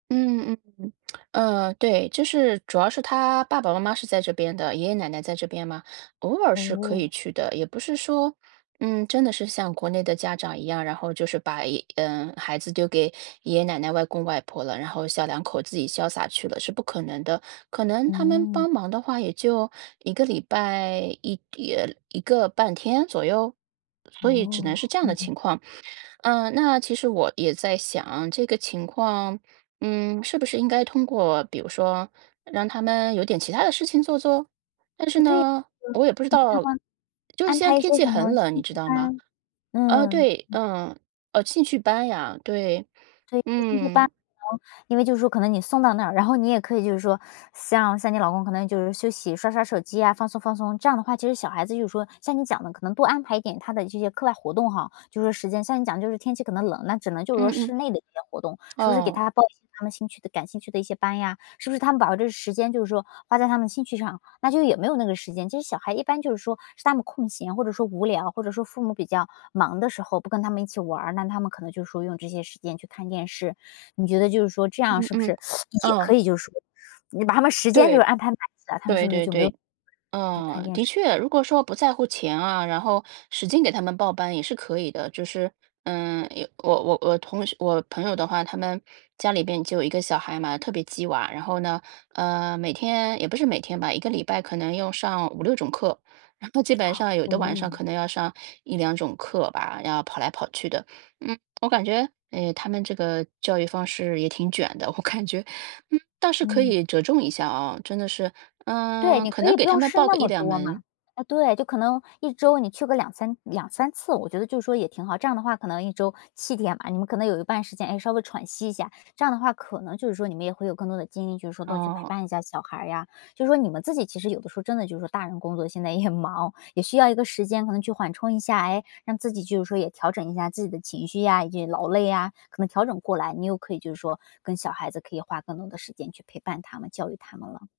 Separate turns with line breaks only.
嗯嗯嗯，呃，对，就是主要是他爸爸妈妈是在这边的，爷爷奶奶在这边嘛，偶尔是可以
哦。
去的，也不是说，嗯，真的是像国内的家长一样，然后就是把一呃，孩子丢给爷爷奶奶、外公外婆了，然后小两口自己潇洒去了，是不可能的，可能他们
嗯。
帮忙的话，也就1个礼拜1呃，1个半天左右？所以只能
哦，
是这样
嗯
的
嗯。
情况。嗯，那其实我也在想，这个情况，嗯，是不是应该通过，比如说让他们有点其他的事情做做？但是
哎，对，嗯，
呢，我也不知
你给他
道，
们
就是
安
现在
排一
天
些
气
什
很
么
冷，你
兴
知
趣
道吗？
班，
呃，
嗯。
对，嗯，呃，兴趣班呀，对，
对，就兴趣班，
嗯。
然后，因为就是说可能你送到那儿，然后你也可以就是说像像你老公可能就是休息，刷刷手机呀，放松放松。这样的话，其实小孩子就是说像你讲的可能多安排一点他的这些课外活动哈-就说时间。像你讲的就是天气可能冷，那只能就是
嗯
说
嗯。
室内的一些活动，是不是给
哦。
他报一些他们兴趣的感兴趣的一些班呀，是不是他们把这时间，就是说花在他们兴趣上，那就也没有那个时间。其实小孩一般就是说是他们空闲或者说无聊，或者说父母比较忙的时候，不跟他们一起玩儿，那他们可能就是说用这些时间去看电视，你觉得就是说这样
嗯
是不是
嗯，
也可
哦。
以就是说。你把他们时间就是
对，
安排满的，他们是
对
不是
对
就没有
对，
时间去看
嗯，
电
的
视呢？
确，如果说不在乎钱啊，然后使劲给他们报班也是可以的。就是，嗯，有我我我同学我朋友的话，他们家里边就1个小孩嘛，特别激娃，然后呢，呃，每天也不是每天吧，1个礼拜可能用上5，6种课，基本 上有的晚上
哦。
可能要上1，2种课吧，要跑来跑去的。嗯，我感觉，诶，他们这个教育方式也挺卷的，我感觉，嗯，倒是可
嗯。
以折中一下哦，真的是，
对，
呃，
你
可
可
能
以
给
不
他
用
们
试
报
那
个一
么
两
多
门。
嘛，啊，对，就可能1周你去个2，32，3次，我觉得就是说也挺好。这样的话可能1周7天嘛，你们可能有一半时间，诶，稍微喘息一下，这样的话可能就是说你们也会有更多的精力，就是说多去陪
哦。
伴一下小孩儿呀，就是说你们自己其实有的时候，真的就是说大人工作现在也忙，也需要一个时间可能去缓冲一下，诶，让自己就是说也调整一下自己的情绪呀以及劳累呀，可能调整过来，你又可以就是说跟小孩子可以花更多的时间去陪伴他们、教育他们了。